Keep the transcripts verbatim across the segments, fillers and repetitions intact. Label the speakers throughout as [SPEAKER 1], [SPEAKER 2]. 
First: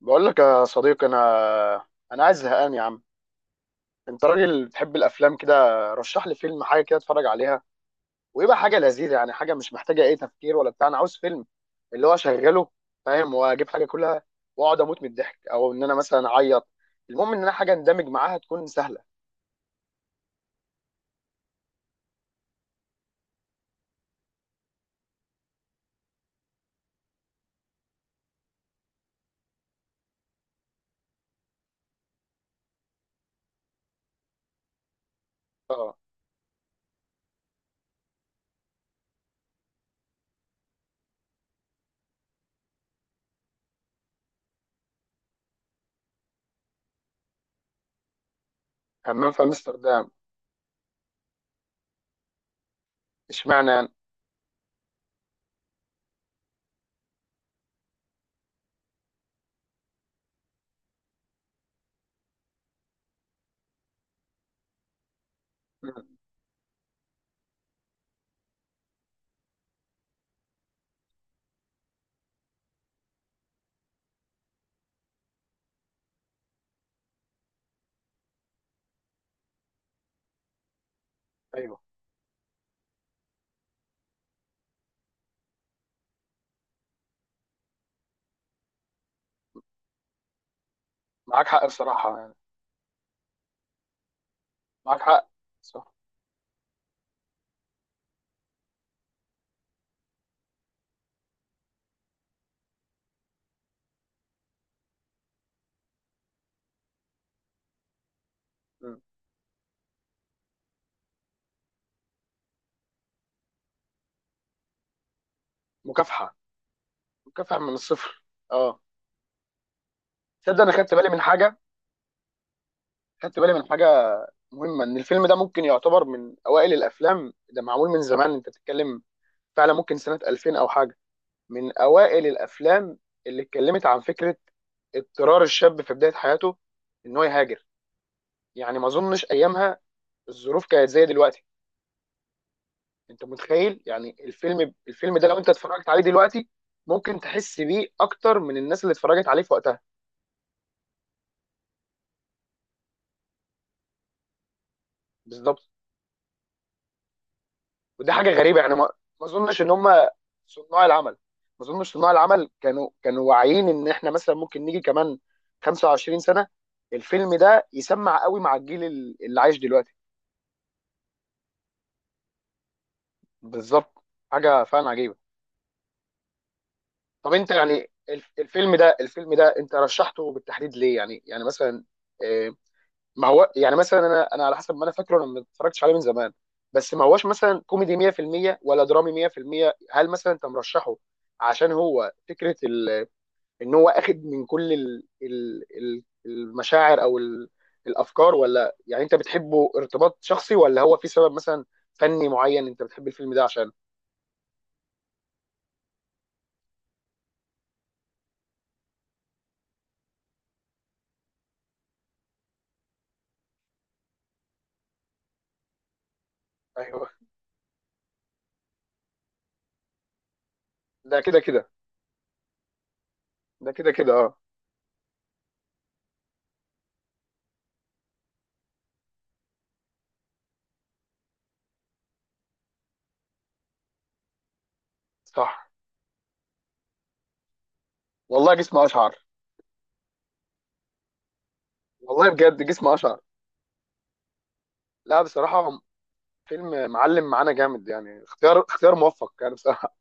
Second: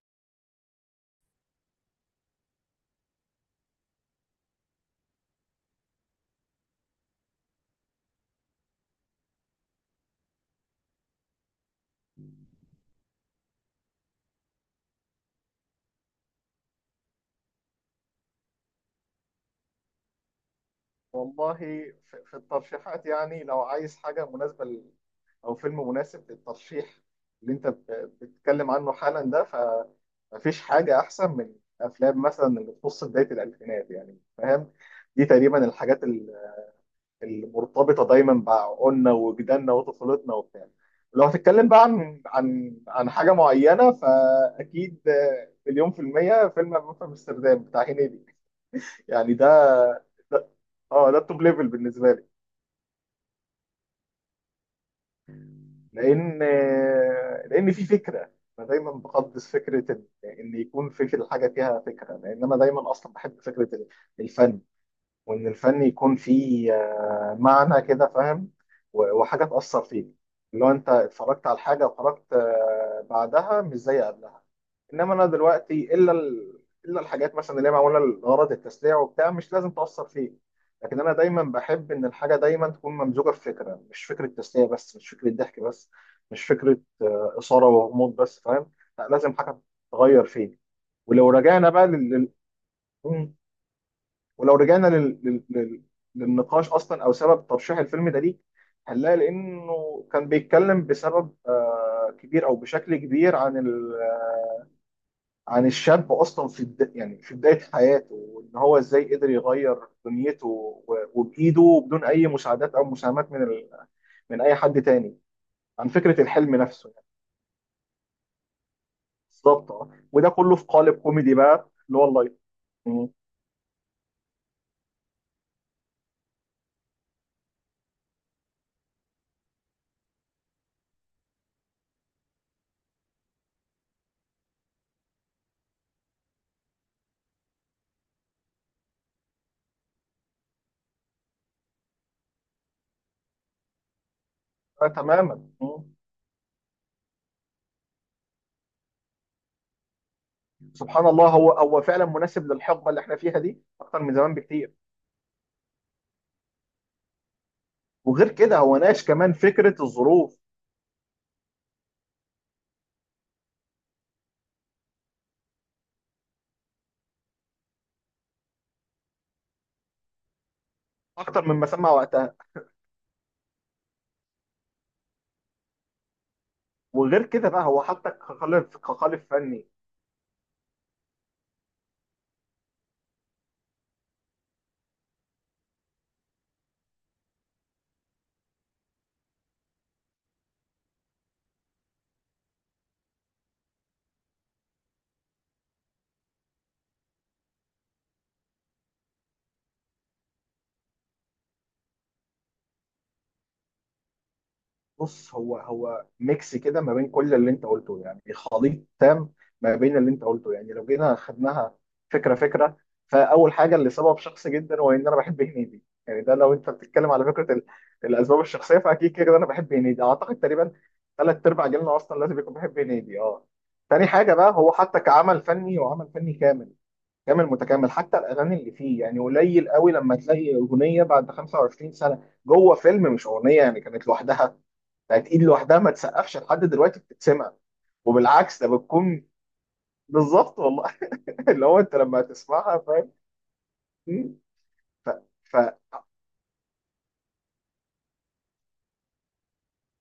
[SPEAKER 1] بقول لك يا صديقي، انا انا عايز زهقان يا عم. انت راجل بتحب الافلام كده، رشح لي فيلم، حاجه كده اتفرج عليها ويبقى حاجه لذيذه، يعني حاجه مش محتاجه اي تفكير ولا بتاع. انا عاوز فيلم اللي هو اشغله فاهم، واجيب حاجه كلها واقعد اموت من الضحك، او ان انا مثلا اعيط. المهم ان انا حاجه اندمج معاها تكون سهله.
[SPEAKER 2] والله في في الترشيحات، يعني لو عايز حاجة مناسبة لل- أو فيلم مناسب للترشيح اللي أنت ب- بتتكلم عنه حالا ده. فمفيش حاجة أحسن من أفلام مثلا اللي تخص بداية الألفينات، يعني فاهم. دي تقريبا
[SPEAKER 1] اه.
[SPEAKER 2] الحاجات ال- المرتبطة دايما بعقولنا وجداننا وطفولتنا وبتاع. لو هتتكلم بقى عن عن عن حاجة معينة، فأكيد آه، مليون في المية فيلم همام في أمستردام بتاع هنيدي.
[SPEAKER 1] همام
[SPEAKER 2] يعني
[SPEAKER 1] في
[SPEAKER 2] ده
[SPEAKER 1] امستردام.
[SPEAKER 2] ده اه ده التوب ليفل بالنسبة لي.
[SPEAKER 1] اشمعنى يعني؟
[SPEAKER 2] لان لان في فكره، انا دايما بقدس فكره ان إن يكون في في الحاجه فيها فكره. لان انا دايما اصلا بحب فكره الفن، وان الفن
[SPEAKER 1] مم.
[SPEAKER 2] يكون فيه آه، معنى كده، فاهم. و- وحاجه تاثر فيك، اللي هو انت اتفرجت على الحاجه وخرجت آه، بعدها مش زي قبلها. انما انا دلوقتي الا ال... الا الحاجات مثلا اللي هي معموله لغرض التسليع وبتاع مش لازم تاثر فيك. لكن انا دايما
[SPEAKER 1] ايوه.
[SPEAKER 2] بحب ان الحاجه دايما تكون ممزوجه في فكره، مش فكره تسليه بس، مش فكره ضحك بس، مش فكره اثاره وغموض بس، فاهم. لا، لازم حاجه تغير فيك. ولو
[SPEAKER 1] معاك حق
[SPEAKER 2] رجعنا بقى لل...
[SPEAKER 1] بصراحه يعني.
[SPEAKER 2] لل- ولو رجعنا
[SPEAKER 1] معاك
[SPEAKER 2] لل...
[SPEAKER 1] حق،
[SPEAKER 2] لل... لل...
[SPEAKER 1] صح.
[SPEAKER 2] للنقاش اصلا او سبب ترشيح الفيلم ده ليك، هنلاقي لانه كان بيتكلم بسبب آه، كبير او بشكل كبير عن ال... عن الشاب اصلا في الد... يعني في بدايه حياته، وان هو
[SPEAKER 1] مم.
[SPEAKER 2] ازاي قدر يغير دنيته و... وبايده، بدون اي مساعدات او مساهمات من ال... من اي حد تاني، عن فكره
[SPEAKER 1] مكافحه،
[SPEAKER 2] الحلم نفسه يعني.
[SPEAKER 1] مكافحه من الصفر. اه.
[SPEAKER 2] بالظبط اه، وده كله
[SPEAKER 1] تصدق
[SPEAKER 2] في
[SPEAKER 1] انا خدت
[SPEAKER 2] قالب
[SPEAKER 1] بالي من
[SPEAKER 2] كوميدي
[SPEAKER 1] حاجه
[SPEAKER 2] بقى اللي هو اللايت. مم.
[SPEAKER 1] خدت بالي من حاجه مهمه، ان الفيلم ده ممكن يعتبر من اوائل الافلام، ده معمول من زمان انت بتتكلم، فعلا ممكن سنه ألفين او حاجه. من اوائل الافلام اللي اتكلمت عن فكره اضطرار الشاب في بدايه حياته ان هو يهاجر. يعني ما اظنش ايامها الظروف كانت زي دلوقتي. انت متخيل يعني الفيلم
[SPEAKER 2] آه،
[SPEAKER 1] الفيلم ده لو
[SPEAKER 2] تماما.
[SPEAKER 1] انت
[SPEAKER 2] مم.
[SPEAKER 1] اتفرجت عليه دلوقتي، ممكن تحس بيه اكتر من الناس اللي اتفرجت عليه في وقتها.
[SPEAKER 2] سبحان الله، هو هو فعلا مناسب للحقبه اللي احنا فيها دي اكتر من زمان بكتير.
[SPEAKER 1] بالظبط. ودي
[SPEAKER 2] وغير
[SPEAKER 1] حاجه
[SPEAKER 2] كده
[SPEAKER 1] غريبه يعني.
[SPEAKER 2] هو
[SPEAKER 1] ما
[SPEAKER 2] ناقش
[SPEAKER 1] ما
[SPEAKER 2] كمان
[SPEAKER 1] اظنش ان
[SPEAKER 2] فكره
[SPEAKER 1] هم
[SPEAKER 2] الظروف
[SPEAKER 1] صناع العمل، ما اظنش صناع العمل كانوا كانوا واعيين ان احنا مثلا ممكن نيجي كمان خمسة وعشرين سنه الفيلم ده يسمع قوي مع الجيل ال- اللي عايش دلوقتي.
[SPEAKER 2] اكتر مما سمع وقتها.
[SPEAKER 1] بالظبط. حاجه فعلا عجيبه.
[SPEAKER 2] وغير
[SPEAKER 1] طب
[SPEAKER 2] كده
[SPEAKER 1] انت
[SPEAKER 2] بقى هو
[SPEAKER 1] يعني
[SPEAKER 2] حطك
[SPEAKER 1] الف- الفيلم
[SPEAKER 2] كخالف
[SPEAKER 1] ده
[SPEAKER 2] كخالف
[SPEAKER 1] الفيلم ده
[SPEAKER 2] فني.
[SPEAKER 1] انت رشحته بالتحديد ليه، يعني يعني مثلا، آه، ما هو يعني مثلا انا انا على حسب ما انا فاكره، انا ما اتفرجتش عليه من زمان. بس ما هوش مثلا كوميدي مية في المية ولا درامي مية في المية. هل مثلا انت مرشحه عشان هو فكره ان هو اخد من كل ال ال ال المشاعر او ال الافكار، ولا يعني انت بتحبه ارتباط شخصي، ولا هو في سبب مثلا فني معين انت بتحب الفيلم ده عشان.
[SPEAKER 2] بص، هو هو ميكس كده ما بين كل اللي انت قلته، يعني خليط تام ما بين اللي انت قلته. يعني لو جينا خدناها فكره فكره. فاول حاجه، اللي سبب شخصي جدا، هو ان انا بحب هنيدي. يعني ده لو انت
[SPEAKER 1] ايوه.
[SPEAKER 2] بتتكلم على فكره ال- الاسباب الشخصيه، فاكيد كده انا بحب هنيدي. اعتقد تقريبا
[SPEAKER 1] ده كده
[SPEAKER 2] ثلاث ارباع
[SPEAKER 1] كده.
[SPEAKER 2] جيلنا اصلا لازم يكون بيحب هنيدي، اه.
[SPEAKER 1] ده كده
[SPEAKER 2] تاني
[SPEAKER 1] كده،
[SPEAKER 2] حاجه
[SPEAKER 1] اه.
[SPEAKER 2] بقى، هو حتى كعمل فني وعمل فني كامل كامل متكامل، حتى الاغاني اللي فيه. يعني قليل قوي لما تلاقي اغنيه بعد خمسة وعشرين سنة سنه جوه فيلم، مش اغنيه يعني كانت لوحدها. يعني ايد
[SPEAKER 1] صح.
[SPEAKER 2] لوحدها ما تسقفش لحد دلوقتي بتتسمع،
[SPEAKER 1] والله
[SPEAKER 2] وبالعكس ده
[SPEAKER 1] جسم اشعر.
[SPEAKER 2] بتكون بالظبط والله. اللي هو انت لما
[SPEAKER 1] والله بجد
[SPEAKER 2] هتسمعها،
[SPEAKER 1] جسم
[SPEAKER 2] فاهم.
[SPEAKER 1] اشعر.
[SPEAKER 2] مم. ف...
[SPEAKER 1] لا
[SPEAKER 2] ف...
[SPEAKER 1] بصراحه، فيلم معلم معانا جامد يعني، اختيار اختيار موفق يعني بصراحه.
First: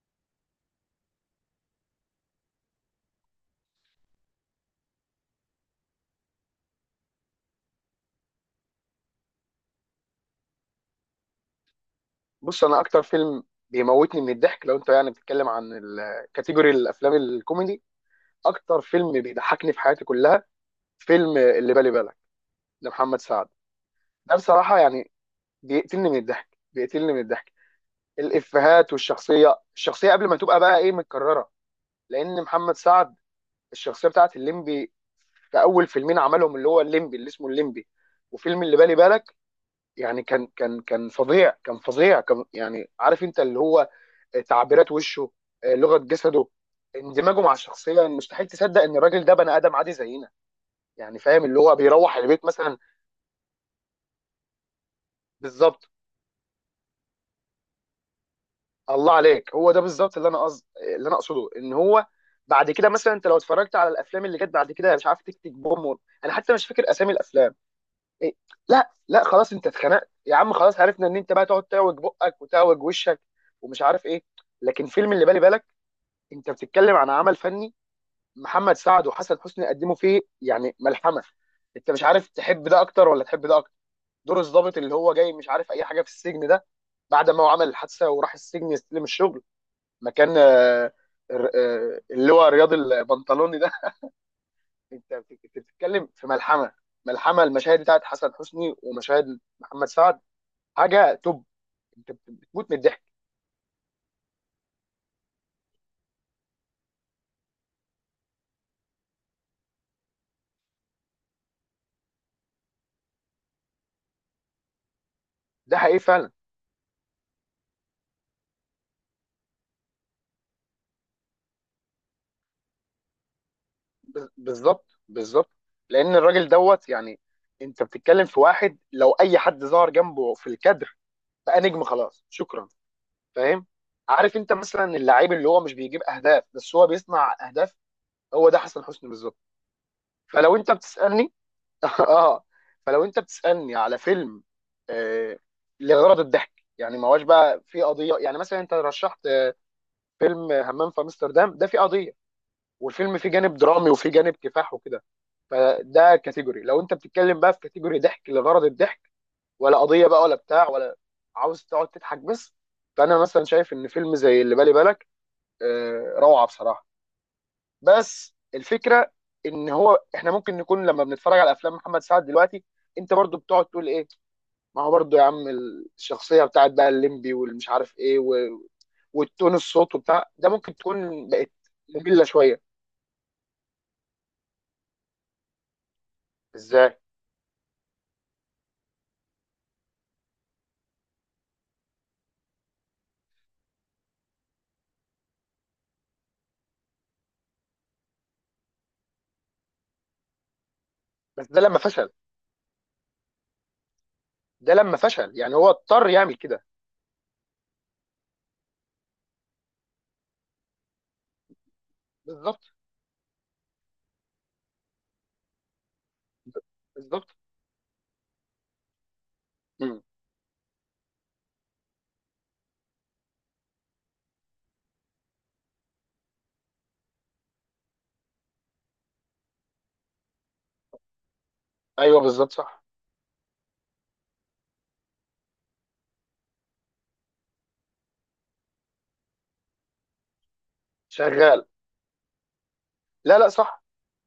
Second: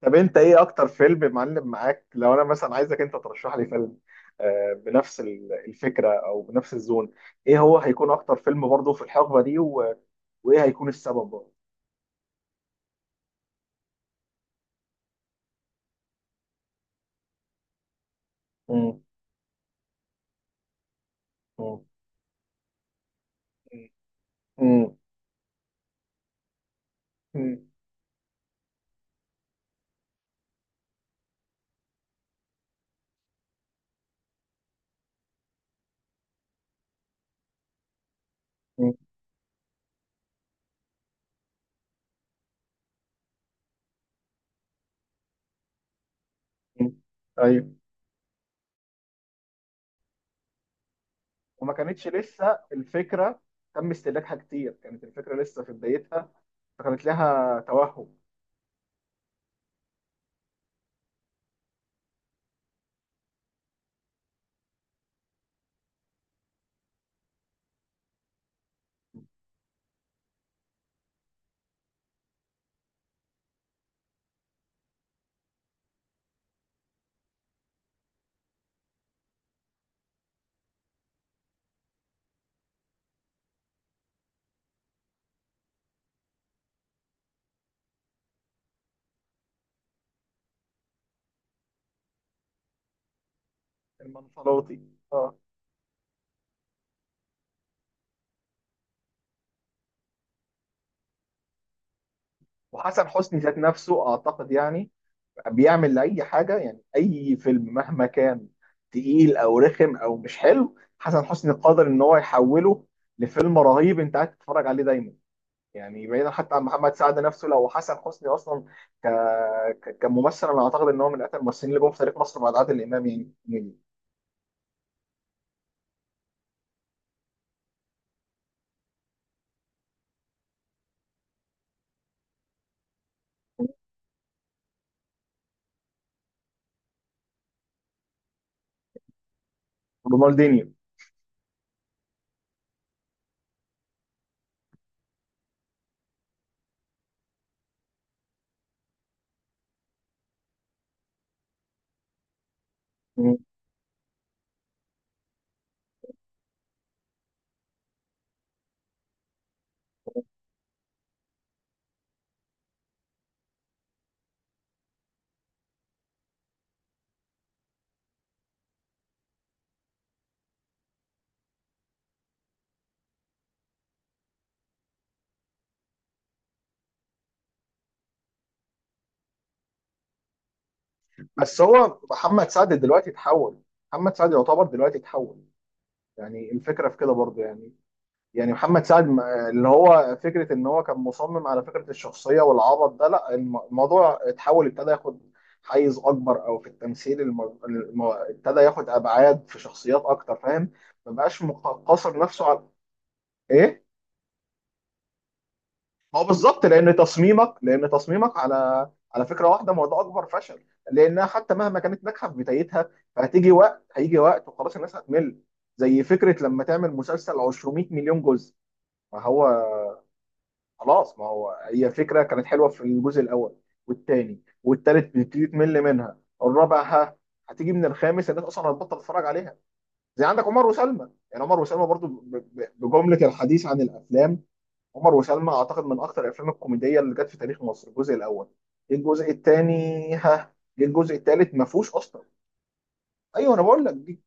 [SPEAKER 2] طب انت ايه اكتر فيلم معلم معاك؟ لو انا مثلا عايزك انت ترشح لي فيلم آه، بنفس ال- الفكره او بنفس الزون، ايه هو هيكون اكتر فيلم برضه في الحقبه دي و... وايه هيكون السبب برضه؟
[SPEAKER 1] بص، انا اكتر فيلم بيموتني من الضحك لو انت يعني بتتكلم عن الكاتيجوري الافلام الكوميدي، اكتر
[SPEAKER 2] مم.
[SPEAKER 1] فيلم بيضحكني في حياتي كلها، فيلم اللي
[SPEAKER 2] مم.
[SPEAKER 1] بالي بالك لمحمد سعد. ده بصراحه
[SPEAKER 2] مم.
[SPEAKER 1] يعني بيقتلني من الضحك، بيقتلني من الضحك.
[SPEAKER 2] مم.
[SPEAKER 1] الافيهات والشخصيه، الشخصيه قبل ما تبقى بقى ايه متكرره. لان محمد سعد الشخصيه بتاعت الليمبي في اول فيلمين عملهم، اللي هو الليمبي، اللي اسمه الليمبي، وفيلم اللي
[SPEAKER 2] مم.
[SPEAKER 1] بالي بالك، يعني كان كان كان فظيع كان فظيع كان يعني عارف انت اللي هو تعبيرات وشه، آه، لغه جسده،
[SPEAKER 2] مم.
[SPEAKER 1] اندماجه مع
[SPEAKER 2] ايوه.
[SPEAKER 1] الشخصيه. مستحيل تصدق ان الراجل ده بني ادم عادي زينا، يعني فاهم، اللي
[SPEAKER 2] وما
[SPEAKER 1] هو
[SPEAKER 2] كانتش
[SPEAKER 1] بيروح البيت
[SPEAKER 2] لسه
[SPEAKER 1] مثلا.
[SPEAKER 2] الفكره تم استهلاكها كتير، كانت الفكره لسه في
[SPEAKER 1] بالظبط.
[SPEAKER 2] بدايتها، كانت لها توهم.
[SPEAKER 1] الله عليك، هو ده بالظبط اللي انا قصد اللي انا اقصده. ان هو بعد كده مثلا، انت لو اتفرجت على الافلام اللي جت بعد كده، مش عارف، تيك تيك بوم و... انا حتى مش فاكر اسامي الافلام. إيه؟ لا لا، خلاص انت اتخنقت يا عم، خلاص عرفنا ان انت بقى تقعد تاوج بقك وتاوج وشك ومش عارف ايه. لكن فيلم اللي بالي بالك، انت بتتكلم عن عمل فني. محمد سعد وحسن حسني قدموا فيه يعني ملحمه. انت مش عارف تحب ده اكتر ولا تحب ده اكتر. دور الضابط اللي هو جاي مش عارف اي حاجه في السجن ده، بعد ما هو عمل الحادثه وراح السجن يستلم الشغل مكان آه، الر- آه، اللي هو رياض البنطلوني ده.
[SPEAKER 2] المنفلاطي.
[SPEAKER 1] انت
[SPEAKER 2] اه.
[SPEAKER 1] بت- بتتكلم في ملحمه. ملحمه، المشاهد بتاعت حسن حسني ومشاهد محمد سعد، حاجه توب. انت بت- بتموت من الضحك.
[SPEAKER 2] وحسن حسني ذات نفسه اعتقد يعني بيعمل لاي حاجه، يعني اي فيلم مهما كان تقيل او رخم او مش حلو، حسن حسني قادر ان هو يحوله لفيلم رهيب انت قاعد تتفرج عليه دايما.
[SPEAKER 1] ده حقيقي
[SPEAKER 2] يعني بعيدا
[SPEAKER 1] فعلا.
[SPEAKER 2] حتى عن محمد سعد نفسه، لو حسن حسني اصلا ك... ك... كممثل، انا اعتقد ان هو من اكثر الممثلين اللي جم في تاريخ مصر بعد عادل امام. يعني يعني،
[SPEAKER 1] بز- بالظبط بالظبط. لان الراجل دوت يعني، انت بتتكلم في واحد لو اي حد ظهر جنبه في الكادر بقى نجم، خلاص شكرا، فاهم. عارف انت مثلا اللعيب اللي هو مش بيجيب اهداف بس هو بيصنع اهداف، هو ده حسن حسني بالظبط. فلو
[SPEAKER 2] رونالدينيو.
[SPEAKER 1] انت بتسالني اه. فلو انت بتسالني على فيلم آه لغرض الضحك، يعني ما هوش بقى في قضيه، يعني مثلا انت رشحت فيلم همام في امستردام، ده فيه قضيه والفيلم فيه جانب درامي وفيه جانب كفاح وكده. فده كاتيجوري. لو انت بتتكلم بقى في كاتيجوري ضحك لغرض الضحك، ولا قضيه بقى ولا بتاع، ولا عاوز تقعد تضحك بس. فانا مثلا شايف ان فيلم زي اللي بالي بالك آه روعه بصراحه. بس الفكره ان هو احنا ممكن نكون لما بنتفرج على افلام محمد سعد دلوقتي، انت برضو بتقعد تقول ايه. ما هو برضه يا عم، الشخصية بتاعت بقى الليمبي، والمش عارف ايه، و... والتون الصوت وبتاع ده ممكن تكون بقت
[SPEAKER 2] بس هو
[SPEAKER 1] مملة
[SPEAKER 2] محمد
[SPEAKER 1] شوية.
[SPEAKER 2] سعد دلوقتي اتحول. محمد سعد يعتبر دلوقتي اتحول، يعني الفكره
[SPEAKER 1] ازاي؟
[SPEAKER 2] في كده برضه يعني. يعني محمد سعد م- اللي هو فكره ان هو كان مصمم على فكره الشخصيه والعبط ده، لا الم- الموضوع اتحول، ابتدى ياخد حيز اكبر او في التمثيل. الم- الم- ابتدى ياخد ابعاد في شخصيات اكتر، فاهم. ما بقاش
[SPEAKER 1] بس ده لما
[SPEAKER 2] مق-
[SPEAKER 1] فشل،
[SPEAKER 2] قاصر نفسه على ايه.
[SPEAKER 1] ده لما فشل يعني هو اضطر
[SPEAKER 2] ما هو
[SPEAKER 1] يعمل كده.
[SPEAKER 2] بالظبط، لان تصميمك لان تصميمك على على فكره واحده، ما هو ده اكبر فشل، لانها حتى مهما كانت ناجحه في
[SPEAKER 1] بالظبط،
[SPEAKER 2] بدايتها. فهتيجي وقت، هيجي وقت وخلاص الناس هتمل. زي فكره لما تعمل مسلسل
[SPEAKER 1] بالظبط.
[SPEAKER 2] 200 مليون جزء. ما هو
[SPEAKER 1] مم.
[SPEAKER 2] خلاص، ما هو هي فكره كانت حلوه في الجزء الاول والثاني والثالث، بتبتدي تمل منها الرابع، ها. هتيجي من الخامس الناس اصلا هتبطل تتفرج عليها. زي عندك عمر وسلمى. يعني عمر وسلمى برضو
[SPEAKER 1] ايوه
[SPEAKER 2] ب-
[SPEAKER 1] بالظبط،
[SPEAKER 2] ب-
[SPEAKER 1] صح.
[SPEAKER 2] بجمله الحديث عن الافلام. عمر وسلمى اعتقد من اكتر الافلام الكوميديه اللي جت في تاريخ مصر الجزء الاول. جه الجزء الثاني، ها. جه الجزء الثالث ما
[SPEAKER 1] شغال.
[SPEAKER 2] فيهوش اصلا.
[SPEAKER 1] لا لا
[SPEAKER 2] ايوه، انا
[SPEAKER 1] صح.
[SPEAKER 2] بقول لك دي.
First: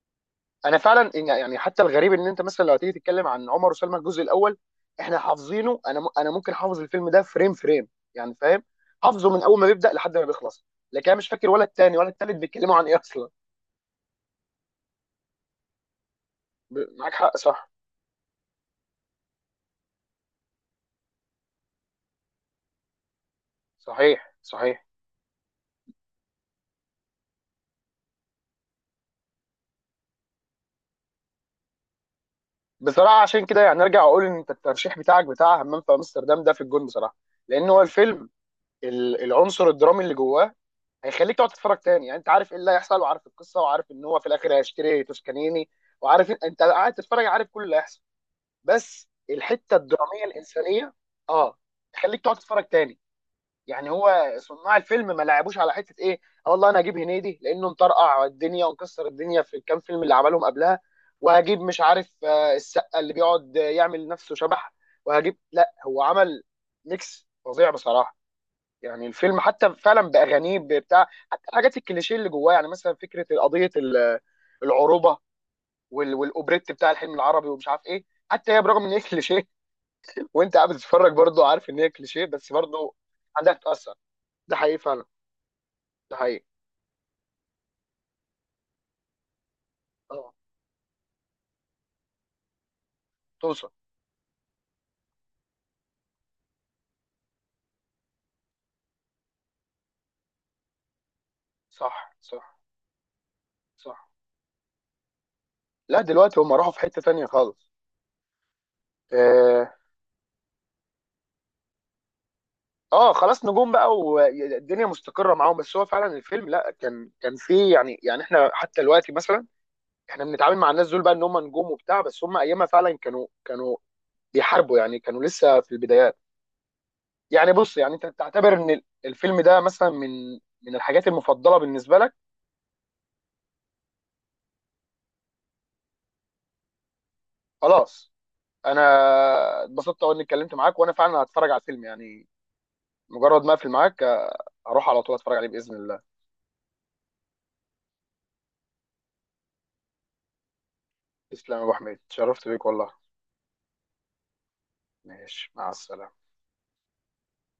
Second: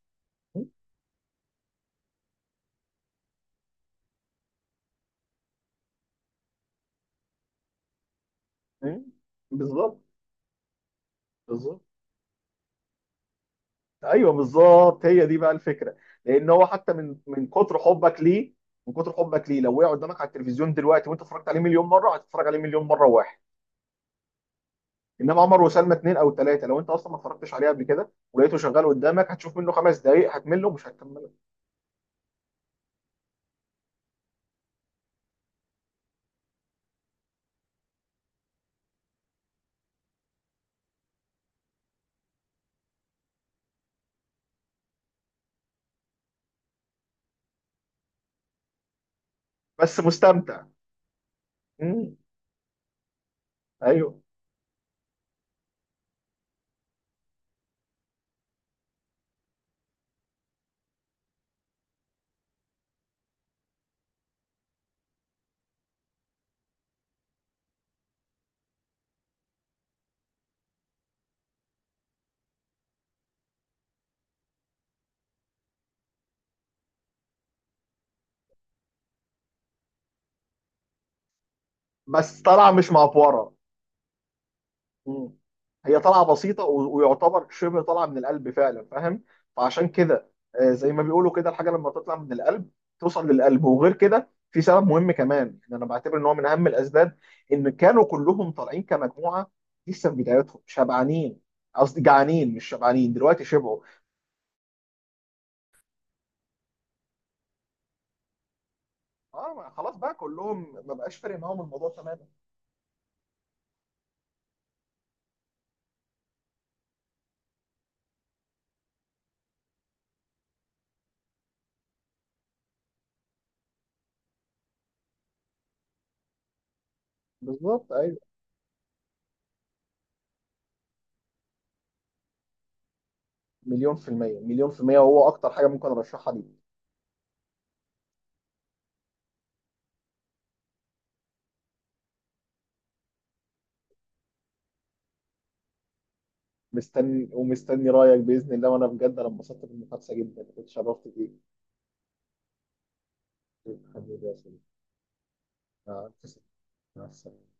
[SPEAKER 2] م-
[SPEAKER 1] انا فعلا إن- يعني حتى الغريب، ان انت مثلا لو هتيجي تتكلم عن عمر وسلمى الجزء الاول، احنا حافظينه. انا م- انا ممكن حافظ الفيلم ده فريم فريم، يعني فاهم.
[SPEAKER 2] م-
[SPEAKER 1] حافظه من اول ما بيبدأ
[SPEAKER 2] بالظبط،
[SPEAKER 1] لحد ما بيخلص. لكن انا مش فاكر ولا
[SPEAKER 2] بالظبط.
[SPEAKER 1] التاني ولا التالت بيتكلموا عن ايه اصلا.
[SPEAKER 2] ايوه، بالظبط هي دي بقى الفكره. لان هو حتى
[SPEAKER 1] ب- معاك
[SPEAKER 2] من
[SPEAKER 1] حق،
[SPEAKER 2] من
[SPEAKER 1] صح.
[SPEAKER 2] كتر حبك ليه، من كتر حبك ليه، لو وقع قدامك على التلفزيون دلوقتي وانت اتفرجت عليه مليون مره، هتتفرج عليه مليون مره واحد.
[SPEAKER 1] صحيح، صحيح.
[SPEAKER 2] انما عمر وسلمى اثنين او ثلاثه، لو انت اصلا ما اتفرجتش عليه قبل كده ولقيته شغال قدامك، هتشوف منه خمس دقائق، هتمله، مش هتكمله.
[SPEAKER 1] بصراحه عشان كده يعني ارجع اقول ان انت الترشيح بتاعك بتاع همام في امستردام ده في الجون بصراحه. لان هو الفيلم، ال- العنصر الدرامي اللي جواه هيخليك تقعد تتفرج تاني. يعني انت عارف ايه اللي هيحصل، وعارف القصه، وعارف ان هو في الاخر هيشتري توسكانيني، وعارف إن- انت قاعد تتفرج عارف كل اللي هيحصل. بس الحته
[SPEAKER 2] بس
[SPEAKER 1] الدراميه
[SPEAKER 2] مستمتع.
[SPEAKER 1] الانسانيه، اه،
[SPEAKER 2] م-
[SPEAKER 1] تخليك تقعد تتفرج تاني. يعني
[SPEAKER 2] ايوه.
[SPEAKER 1] هو صناع الفيلم ما لعبوش على حته ايه. آه والله، انا هجيب هنيدي لانه مطرقع الدنيا ومكسر الدنيا في الكام فيلم اللي عملهم قبلها، وهجيب مش عارف آه، السقا اللي بيقعد آه، يعمل نفسه شبح، وهجيب. لا هو عمل ميكس فظيع بصراحه. يعني الفيلم حتى فعلا باغانيه بتاع، حتى الحاجات الكليشيه اللي جواه، يعني مثلا فكره قضيه ال- العروبه وال- والاوبريت بتاع الحلم العربي ومش عارف ايه. حتى هي برغم ان هي كليشيه وانت قاعد بتتفرج برضه عارف ان هي كليشيه،
[SPEAKER 2] بس
[SPEAKER 1] بس
[SPEAKER 2] طالعه مش
[SPEAKER 1] برضه عندها
[SPEAKER 2] معفوره.
[SPEAKER 1] تتاثر. ده حقيقي فعلا.
[SPEAKER 2] مم. هي
[SPEAKER 1] ده
[SPEAKER 2] طالعه
[SPEAKER 1] حقيقي.
[SPEAKER 2] بسيطه و- ويعتبر شبه طالعه من القلب فعلا، فاهم. فعشان كده
[SPEAKER 1] اه،
[SPEAKER 2] آه، زي ما بيقولوا كده، الحاجه لما تطلع من القلب توصل للقلب.
[SPEAKER 1] توصل.
[SPEAKER 2] وغير كده في سبب مهم كمان، يعني انا بعتبر ان هو من اهم الاسباب ان كانوا كلهم طالعين كمجموعه لسه في بدايتهم شبعانين. قصدي
[SPEAKER 1] صح،
[SPEAKER 2] جعانين،
[SPEAKER 1] صح،
[SPEAKER 2] مش شبعانين. دلوقتي شبعوا.
[SPEAKER 1] صح. لا دلوقتي هم راحوا في حتة تانية خالص.
[SPEAKER 2] اه،
[SPEAKER 1] اه,
[SPEAKER 2] ما خلاص بقى كلهم، ما بقاش فارق معاهم الموضوع تماما.
[SPEAKER 1] آه خلاص، نجوم بقى والدنيا مستقرة معاهم. بس هو فعلا الفيلم، لا كان كان فيه يعني، يعني احنا حتى دلوقتي مثلا، احنا بنتعامل مع الناس دول بقى ان هم نجوم وبتاع. بس هم ايامها فعلا كانوا كانوا بيحاربوا، يعني كانوا لسه في البدايات. يعني بص،
[SPEAKER 2] بالظبط،
[SPEAKER 1] يعني انت
[SPEAKER 2] ايوه.
[SPEAKER 1] تعتبر ان الفيلم ده مثلا من من الحاجات المفضلة بالنسبة لك.
[SPEAKER 2] مليون في المية، مليون في المية، وهو اكتر حاجة ممكن ارشحها دي.
[SPEAKER 1] خلاص. انا اتبسطت أوي اني اتكلمت معاك، وانا فعلا هتفرج على الفيلم يعني، مجرد ما اقفل معاك هروح على طول اتفرج عليه باذن الله.
[SPEAKER 2] مستني ومستني رايك باذن الله، وانا بجد انا انبسطت بالمحادثه جدا، كنت شرفت بيك.
[SPEAKER 1] تسلم يا ابو حميد، اتشرفت بيك والله.
[SPEAKER 2] حبيبي يا سيدي.
[SPEAKER 1] ماشي، مع
[SPEAKER 2] مع
[SPEAKER 1] السلامه.
[SPEAKER 2] السلامه. مع السلامة.